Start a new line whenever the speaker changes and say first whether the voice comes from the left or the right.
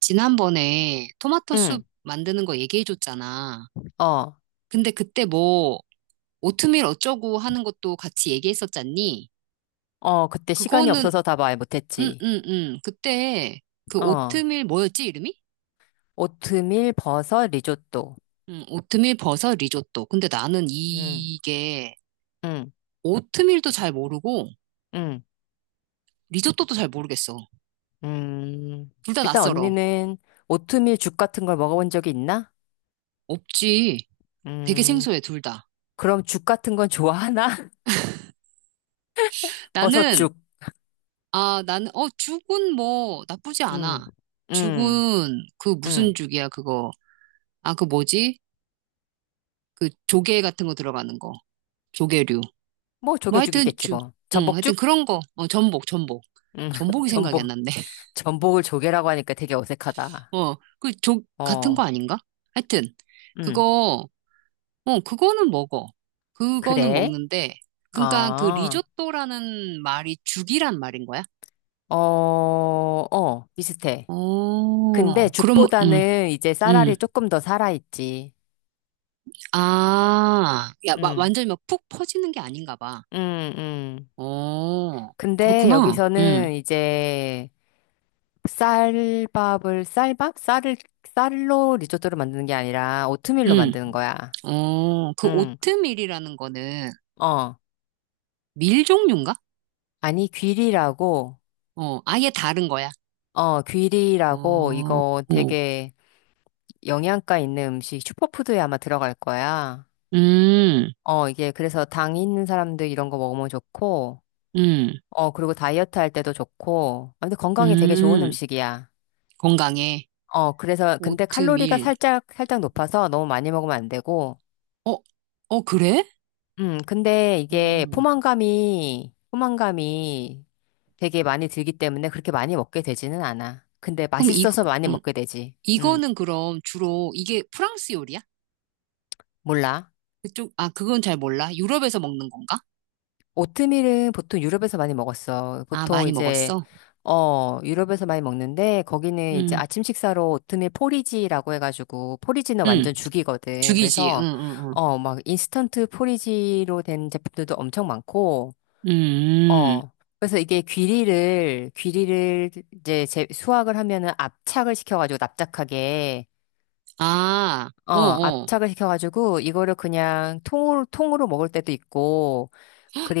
right: 지난번에 토마토 soup
left: 응,
right: 만드는 거 얘기해줬잖아.
left: 어,
right: 근데 그때 뭐, 오트밀 어쩌고 하는 것도 같이 얘기했었잖니?
left: 그때 시간이
right: 그거는,
left: 없어서 다 말
right: 응,
left: 못했지.
right: 응, 응. 그때 그
left: 어,
right: 오트밀 뭐였지, 이름이?
left: 오트밀, 버섯, 리조또.
right: 응, 오트밀 버섯 리조또. 근데 나는
left: 응,
right: 이게
left: 응,
right: 오트밀도 잘 모르고
left: 응,
right: 리조또도 잘 모르겠어.
left: 음.
right: 둘 다
left: 일단
right: 낯설어.
left: 언니는 오트밀 죽 같은 걸 먹어본 적이 있나?
right: 없지. 되게
left: 음,
right: 생소해, 둘 다.
left: 그럼 죽 같은 건 좋아하나?
right: 나는,
left: 버섯죽.
right: 나는, 어, 죽은 뭐, 나쁘지
left: 응,
right: 않아.
left: 응,
right: 죽은, 그 무슨
left: 응.
right: 죽이야, 그거. 아, 그 뭐지? 그 조개 같은 거 들어가는 거. 조개류.
left: 뭐
right: 뭐 하여튼
left: 조개죽이겠지 뭐.
right: 응, 하여튼
left: 전복죽?
right: 그런 거. 어, 전복, 전복.
left: 응,
right: 전복이 생각이 안
left: 전복.
right: 났네.
left: 전복을 조개라고 하니까 되게 어색하다.
right: 어, 그 같은
left: 어,
right: 거 아닌가? 하여튼,
left: 응,
right: 그거, 어, 그거는 먹어. 그거는
left: 그래?
right: 먹는데, 그러니까 그
left: 아.
right: 리조또라는 말이 죽이란 말인 거야?
left: 비슷해. 근데
right: 어, 그럼, 응,
left: 죽보다는 이제
right: 응.
left: 쌀알이 조금 더 살아있지.
right: 아, 야,
left: 응,
right: 완전히 막 푹 퍼지는 게 아닌가 봐.
left: 응, 응.
right: 어,
left: 근데
right: 그렇구나. 응.
left: 여기서는 이제 쌀밥을, 쌀밥? 쌀을, 쌀로 리조또를 만드는 게 아니라 오트밀로
right: 응.
left: 만드는 거야.
right: 어, 그
left: 응,
right: 오트밀이라는 거는
left: 어.
right: 밀 종류인가?
left: 아니, 귀리라고,
right: 어, 아예 다른 거야.
left: 어, 귀리라고
right: 어,
left: 이거
right: 어.
left: 되게 영양가 있는 음식, 슈퍼푸드에 아마 들어갈 거야.
right: 음,
left: 어, 이게 그래서 당 있는 사람들 이런 거 먹으면 좋고,
right: 음,
left: 어, 그리고 다이어트 할 때도 좋고. 아, 근데 건강에 되게 좋은
right: 음.
left: 음식이야.
right: 건강에
left: 그래서, 근데 칼로리가
right: 오트밀.
left: 살짝 높아서 너무 많이 먹으면 안 되고.
right: 어, 어, 그래?
left: 근데 이게
right: 음.
left: 포만감이 되게 많이 들기 때문에 그렇게 많이 먹게 되지는 않아. 근데
right: 그럼 이,
left: 맛있어서 많이
right: 어,
left: 먹게 되지.
right: 이거는 그럼 주로 이게 프랑스 요리야?
left: 몰라.
right: 아, 그건 잘 몰라. 유럽에서 먹는 건가?
left: 오트밀은 보통 유럽에서 많이 먹었어.
right: 아,
left: 보통
right: 많이
left: 이제,
right: 먹었어.
left: 어, 유럽에서 많이 먹는데, 거기는 이제
right: 음,
left: 아침 식사로 오트밀 포리지라고 해가지고, 포리지는
right: 음.
left: 완전 죽이거든.
right: 죽이지. 응,
left: 그래서,
right: 응,
left: 어, 막 인스턴트 포리지로 된 제품들도 엄청 많고,
right: 응. 음.
left: 어, 그래서 이게 귀리를 이제 제, 수확을 하면은 압착을 시켜가지고, 납작하게,
right: 아, 어,
left: 어,
right: 어.
left: 압착을 시켜가지고, 이거를 그냥 통으로 먹을 때도 있고,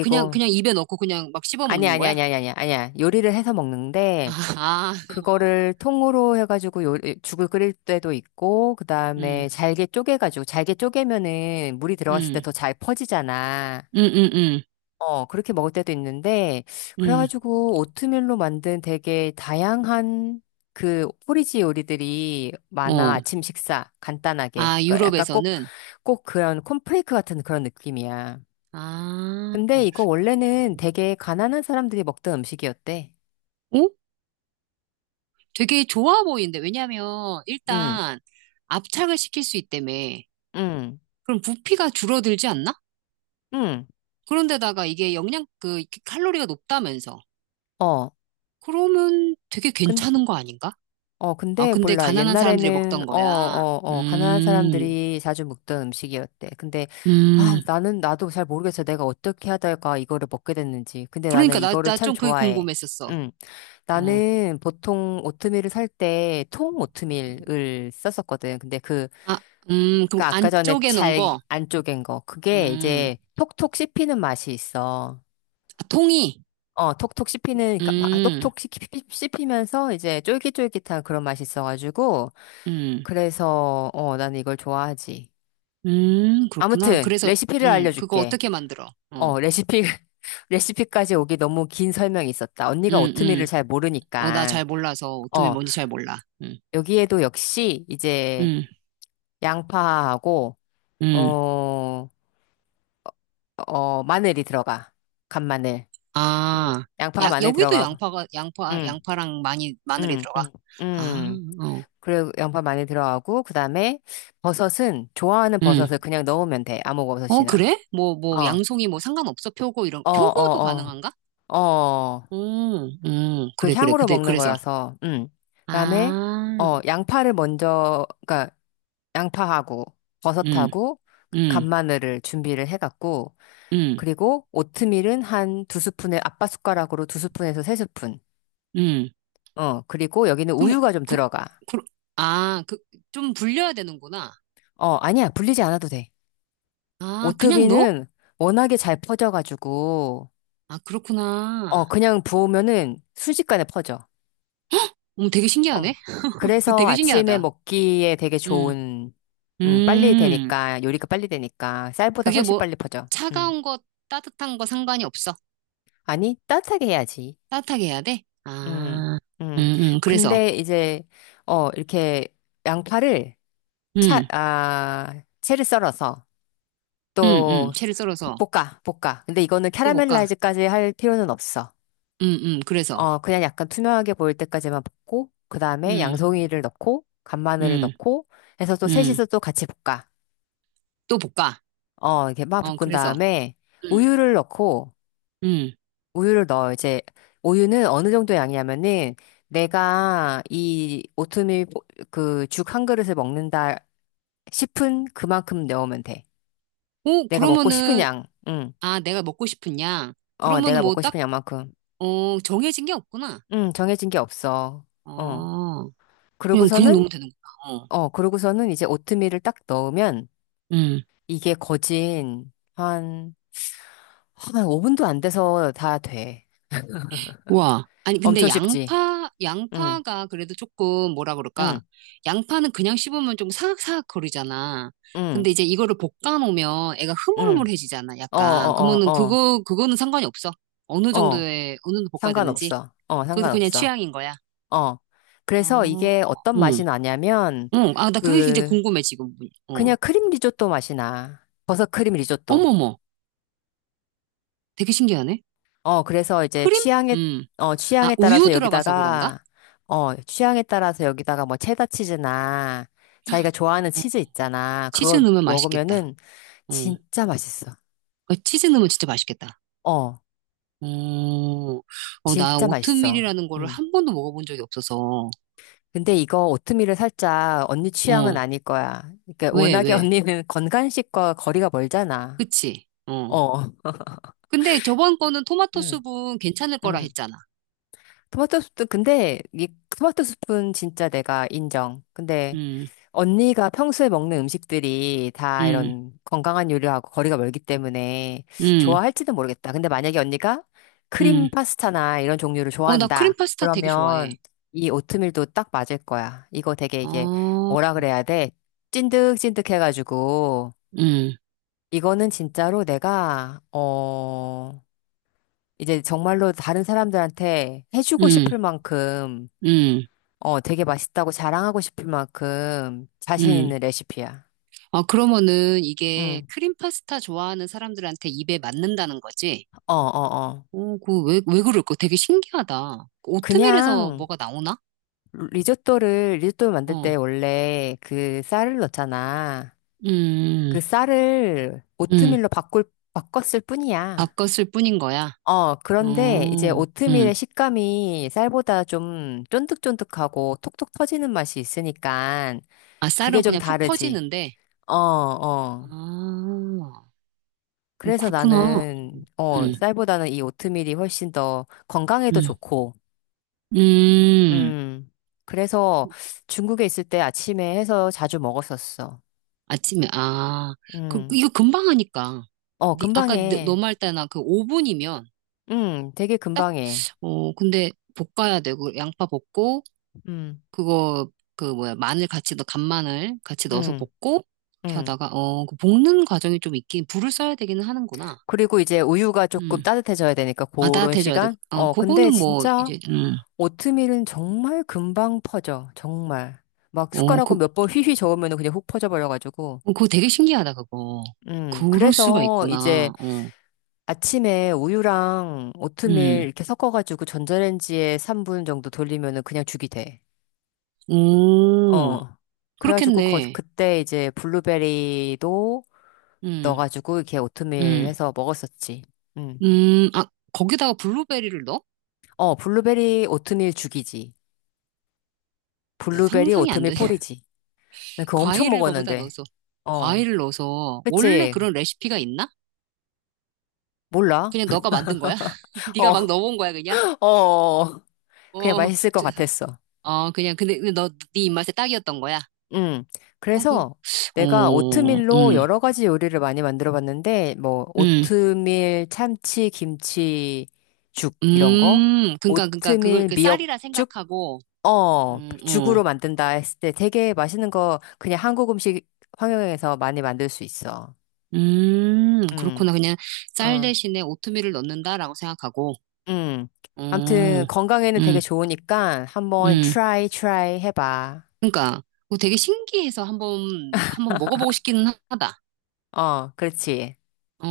right: 그냥, 그냥 입에 넣고 그냥 막 씹어 먹는 거야?
left: 아니야. 요리를 해서
right: 아,
left: 먹는데,
right: 아, 어.
left: 그거를 통으로 해가지고 요, 죽을 끓일 때도 있고, 그
right: 음,
left: 다음에 잘게 쪼개가지고, 잘게 쪼개면은 물이 들어갔을 때
right: 음,
left: 더 잘 퍼지잖아.
right: 음, 음,
left: 어, 그렇게 먹을 때도 있는데,
right: 음,
left: 그래가지고 오트밀로 만든 되게 다양한 그 포리지 요리들이 많아.
right: 어.
left: 아침 식사, 간단하게.
right: 아, 유럽에서는?
left: 꼭 그런 콘프레이크 같은 그런 느낌이야. 근데
right: 아,
left: 이거 원래는 되게 가난한 사람들이 먹던 음식이었대.
right: 어? 되게 좋아 보이는데. 왜냐면,
left: 응.
right: 일단, 압착을 시킬 수 있다며.
left: 응,
right: 그럼 부피가 줄어들지 않나?
left: 응,
right: 그런데다가 이게 칼로리가 높다면서.
left: 어.
right: 그러면 되게
left: 근,
right: 괜찮은 거 아닌가? 아,
left: 근데
right: 근데
left: 몰라.
right: 가난한 사람들이
left: 옛날에는,
right: 먹던 거야.
left: 가난한
right: 음,
left: 사람들이 자주 먹던 음식이었대. 근데,
right: 음.
left: 나도 잘 모르겠어. 내가 어떻게 하다가 이거를 먹게 됐는지. 근데 나는
right: 그러니까 나,
left: 이거를
right: 나
left: 참
right: 좀 그게
left: 좋아해.
right: 궁금했었어.
left: 응.
right: 어.
left: 나는 보통 오트밀을 살 때 통 오트밀을 썼었거든.
right: 아, 그럼
left: 그 아까 전에
right: 안쪽에 놓은
left: 잘
right: 거,
left: 안 쪼갠 거. 그게
right: 음,
left: 이제 톡톡 씹히는 맛이 있어.
right: 아, 통이,
left: 어, 톡톡 씹히는, 그러니까 막 아,
right: 음,
left: 씹히면서 이제 쫄깃쫄깃한 그런 맛이 있어가지고,
right: 음,
left: 그래서, 어, 나는 이걸 좋아하지.
right: 그렇구나.
left: 아무튼,
right: 그래서,
left: 레시피를
right: 그거
left: 알려줄게.
right: 어떻게 만들어? 어,
left: 어, 레시피, 레시피까지 오기 너무 긴 설명이 있었다. 언니가
right: 음,
left: 오트밀을
right: 음,
left: 잘
right: 어, 나
left: 모르니까,
right: 잘 몰라서 오트밀
left: 어,
right: 뭔지 잘 몰라.
left: 여기에도 역시 이제
right: 음,
left: 양파하고, 어,
right: 음,
left: 마늘이 들어가. 간마늘.
right: 아,
left: 양파,
right: 야,
left: 마늘
right: 여기도
left: 들어가고, 응,
right: 양파랑 많이, 마늘이
left: 응,
right: 들어가.
left: 응,
right: 아,
left: 응.
right: 어,
left: 그리고 양파 많이 들어가고, 그 다음에 버섯은 좋아하는
right: 음,
left: 버섯을 그냥 넣으면 돼. 아무
right: 어,
left: 버섯이나.
right: 그래?
left: 어,
right: 양송이 뭐 상관없어?
left: 어,
right: 표고도
left: 어,
right: 가능한가?
left: 어. 그
right: 그래, 그래,
left: 향으로
right: 그래,
left: 먹는
right: 그래서,
left: 거여서, 그다음에, 어,
right: 아,
left: 양파하고,
right: 음,
left: 버섯하고,
right: 음.
left: 간마늘을 준비를 해갖고,
right: 응,
left: 그리고 오트밀은 한 두 스푼에, 아빠 숟가락으로 두 스푼에서 세 스푼.
right: 응.
left: 어, 그리고 여기는
right: 그럼,
left: 우유가 좀
right: 그,
left: 들어가.
right: 그, 아, 그, 좀 불려야 되는구나.
left: 어, 아니야. 불리지 않아도 돼.
right: 아, 그냥 넣어?
left: 오토비는 워낙에 잘 퍼져가지고,
right: 아,
left: 어,
right: 그렇구나.
left: 그냥 부으면은 순식간에 퍼져.
right: 되게
left: 어.
right: 신기하네. 그
left: 그래서
right: 되게
left: 아침에
right: 신기하다.
left: 먹기에 되게
right: 음
left: 좋은,
right: 음.
left: 요리가 빨리 되니까, 쌀보다
right: 그게
left: 훨씬
right: 뭐,
left: 빨리 퍼져. 음.
right: 차가운 거, 따뜻한 거 상관이 없어.
left: 아니, 따뜻하게 해야지.
right: 따뜻하게 해야 돼?
left: 음,
right: 아, 응,
left: 음.
right: 응. 그래서,
left: 근데 이제, 어, 이렇게 양파를
right: 응,
left: 채를 썰어서
right: 응, 응.
left: 또
right: 채를 썰어서
left: 볶아. 근데 이거는
right: 또 볶아.
left: 캐러멜라이즈까지 할 필요는 없어.
right: 응, 응. 그래서,
left: 어, 그냥 약간 투명하게 보일 때까지만 볶고, 그 다음에
right: 응,
left: 양송이를 넣고, 간마늘을
right: 응,
left: 넣고, 해서 또
right: 응.
left: 셋이서 또 같이 볶아.
right: 또 볶아.
left: 어, 이렇게 막
right: 어,
left: 볶은
right: 그래서,
left: 다음에,
right: 응,
left: 우유를 넣고,
right: 응.
left: 우유를 넣어. 이제, 우유는 어느 정도 양이냐면은, 내가 이 오트밀 그 죽 한 그릇을 먹는다 싶은 그만큼 넣으면 돼.
right: 오,
left: 내가 먹고 싶은
right: 그러면은,
left: 양, 응.
right: 아, 내가 먹고 싶은 양.
left: 어,
right: 그러면은
left: 내가
right: 뭐
left: 먹고
right: 딱,
left: 싶은 양만큼.
right: 어, 정해진 게 없구나.
left: 응, 정해진 게 없어. 어.
right: 어, 그냥
left: 그러고서는,
right: 넣으면 되는구나. 어,
left: 어, 그러고서는 이제 오트밀을 딱 넣으면,
right: 음,
left: 이게 거진 한, 한 5분도 안 돼서 다 돼.
right: 와. 아니, 근데
left: 엄청 쉽지? 응,
right: 양파가 그래도 조금 뭐라 그럴까.
left: 응,
right: 양파는 그냥 씹으면 좀 사각사각 거리잖아.
left: 응,
right: 근데 이제 이거를 볶아 놓으면 애가
left: 응.
right: 흐물흐물해지잖아,
left: 어,
right: 약간.
left: 어,
right: 그러면은
left: 어,
right: 그거는 상관이 없어.
left: 어.
right: 어느 정도 볶아야 되는지.
left: 상관없어. 어,
right: 그것도 그냥
left: 상관없어.
right: 취향인 거야.
left: 어. 그래서
right: 어,
left: 이게 어떤
right: 응,
left: 맛이 나냐면,
right: 응. 아, 나 그게 진짜
left: 그,
right: 궁금해, 지금. 어.
left: 그냥 크림 리조또 맛이 나. 버섯 크림 리조또.
right: 어머머. 되게 신기하네.
left: 어, 그래서 이제
right: 크림?
left: 취향에,
right: 음.
left: 어,
right: 아,
left: 취향에
right: 우유
left: 따라서
right: 들어가서 그런가?
left: 여기다가, 어, 취향에 따라서 여기다가 뭐 체다 치즈나, 자기가 좋아하는
right: 어,
left: 치즈 있잖아.
right: 치즈
left: 그거
right: 넣으면 맛있겠다.
left: 먹으면은
right: 어.
left: 진짜 맛있어.
right: 어, 치즈 넣으면 진짜 맛있겠다.
left: 어,
right: 어, 어, 나
left: 진짜 맛있어.
right: 오트밀이라는 거를
left: 음.
right: 한 번도 먹어본 적이 없어서.
left: 근데 이거 오트밀을 살짝 언니 취향은
right: 어,
left: 아닐 거야. 그러니까
right: 왜,
left: 워낙에
right: 왜?
left: 언니는 건강식과 거리가 멀잖아.
right: 그치? 어.
left: 어.
right: 근데 저번 거는 토마토
left: 음,
right: 수분 괜찮을 거라
left: 음.
right: 했잖아.
left: 토마토 수프, 근데 이 토마토 수프는 진짜 내가 인정. 근데
right: 음,
left: 언니가 평소에 먹는 음식들이 다
right: 음,
left: 이런 건강한 요리하고 거리가 멀기 때문에
right: 음,
left: 좋아할지는 모르겠다. 근데 만약에 언니가
right: 음.
left: 크림 파스타나 이런 종류를
right: 어, 나 크림
left: 좋아한다.
right: 파스타 되게 좋아해.
left: 그러면 이 오트밀도 딱 맞을 거야. 이거 되게 이게
right: 어,
left: 뭐라 그래야 돼? 찐득찐득 해가지고
right: 음,
left: 이거는 진짜로 내가 어 이제 정말로 다른 사람들한테 해주고
right: 음,
left: 싶을 만큼
right: 음,
left: 어 되게 맛있다고 자랑하고 싶을 만큼 자신
right: 음.
left: 있는 레시피야.
right: 아, 그러면은 이게
left: 응.
right: 크림 파스타 좋아하는 사람들한테 입에 맞는다는 거지?
left: 어.
right: 어, 왜, 왜 그럴까? 되게 신기하다. 그 오트밀에서
left: 그냥
right: 뭐가 나오나?
left: 리조또 만들
right: 어,
left: 때 원래 그 쌀을 넣잖아.
right: 음,
left: 그 쌀을
right: 음, 음.
left: 바꿨을 뿐이야.
right: 바꿨을 뿐인 거야.
left: 어, 그런데 이제
right: 어, 음.
left: 오트밀의 식감이 쌀보다 좀 쫀득쫀득하고 톡톡 터지는 맛이 있으니까
right: 아,
left: 그게
right: 쌀은
left: 좀
right: 그냥 푹
left: 다르지.
right: 퍼지는데.
left: 어, 어.
right: 아, 어,
left: 그래서
right: 그렇구나.
left: 나는, 어,
right: 음,
left: 쌀보다는 이 오트밀이 훨씬 더 건강에도
right: 음,
left: 좋고,
right: 음.
left: 음. 그래서 중국에 있을 때 아침에 해서 자주 먹었었어.
right: 아침에, 그
left: 음.
right: 이거 금방 하니까.
left: 어, 금방
right: 아까 너
left: 해.
right: 말 때나 그 5분이면
left: 되게
right: 딱,
left: 금방 해.
right: 어, 근데 볶아야 되고, 양파 볶고,
left: 음,
right: 그거 그 뭐야 마늘 같이 넣 간마늘 같이 넣어서
left: 음,
right: 볶고 이렇게
left: 음.
right: 하다가 어그 볶는 과정이 좀 있긴 불을 써야 되기는 하는구나.
left: 그리고 이제 우유가 조금
right: 음.
left: 따뜻해져야 되니까
right: 아
left: 그런
right: 따뜻해져야 돼.
left: 시간?
right: 어
left: 어, 근데
right: 그거는 뭐
left: 진짜
right: 이제
left: 오트밀은 정말 금방 퍼져. 정말. 막 숟가락으로
right: 어그
left: 몇 번 휘휘 저으면 그냥 훅 퍼져버려가지고.
right: 그거 되게 신기하다 그거. 그럴 수가
left: 그래서 이제
right: 있구나. 어.
left: 아침에 우유랑 오트밀
right: 음.
left: 이렇게 섞어가지고 전자레인지에 3분 정도 돌리면은 그냥 죽이 돼.
right: 오.
left: 어. 그래가지고 거,
right: 그렇겠네.
left: 그때 이제 블루베리도
right: 음.
left: 넣어가지고 이렇게 오트밀
right: 음.
left: 해서 먹었었지. 응.
right: 음. 아 거기다가 블루베리를 넣어?
left: 어, 블루베리 오트밀 죽이지.
right: 야
left: 블루베리
right: 상상이 안
left: 오트밀
right: 되네.
left: 폴이지. 나 그거 엄청
right: 과일을 거기다
left: 먹었는데.
right: 넣어서
left: 어.
right: 과일을 넣어서 원래
left: 그치?
right: 그런 레시피가 있나?
left: 몰라?
right: 그냥 너가 만든 거야? 네가 막
left: 어,
right: 넣어본 거야, 그냥?
left: 어. 그냥
right: 어,
left: 맛있을 것
right: 저-
left: 같았어.
right: 어, 그냥, 근데 네 입맛에 딱이었던 거야?
left: 음.
right: 어,
left: 그래서 내가
right: 어,
left: 오트밀로
right: 음,
left: 여러 가지 요리를 많이 만들어 봤는데, 뭐,
right: 음,
left: 오트밀, 참치, 김치, 죽, 이런 거.
right: 그니까,
left: 오트밀,
right: 그 쌀이라
left: 미역죽?
right: 생각하고,
left: 어,
right: 어,
left: 죽으로 만든다 했을 때 되게 맛있는 거 그냥 한국 음식 환경에서 많이 만들 수 있어. 음,
right: 그렇구나. 그냥 쌀
left: 어,
right: 대신에 오트밀을 넣는다라고 생각하고,
left: 음. 아무튼
right: 어,
left: 건강에는 되게
right: 음,
left: 좋으니까 한번
right: 음,
left: try 해봐.
right: 그니까, 뭐 되게 신기해서 한번, 한번 먹어보고 싶기는 하다.
left: 어, 그렇지.
right: 어.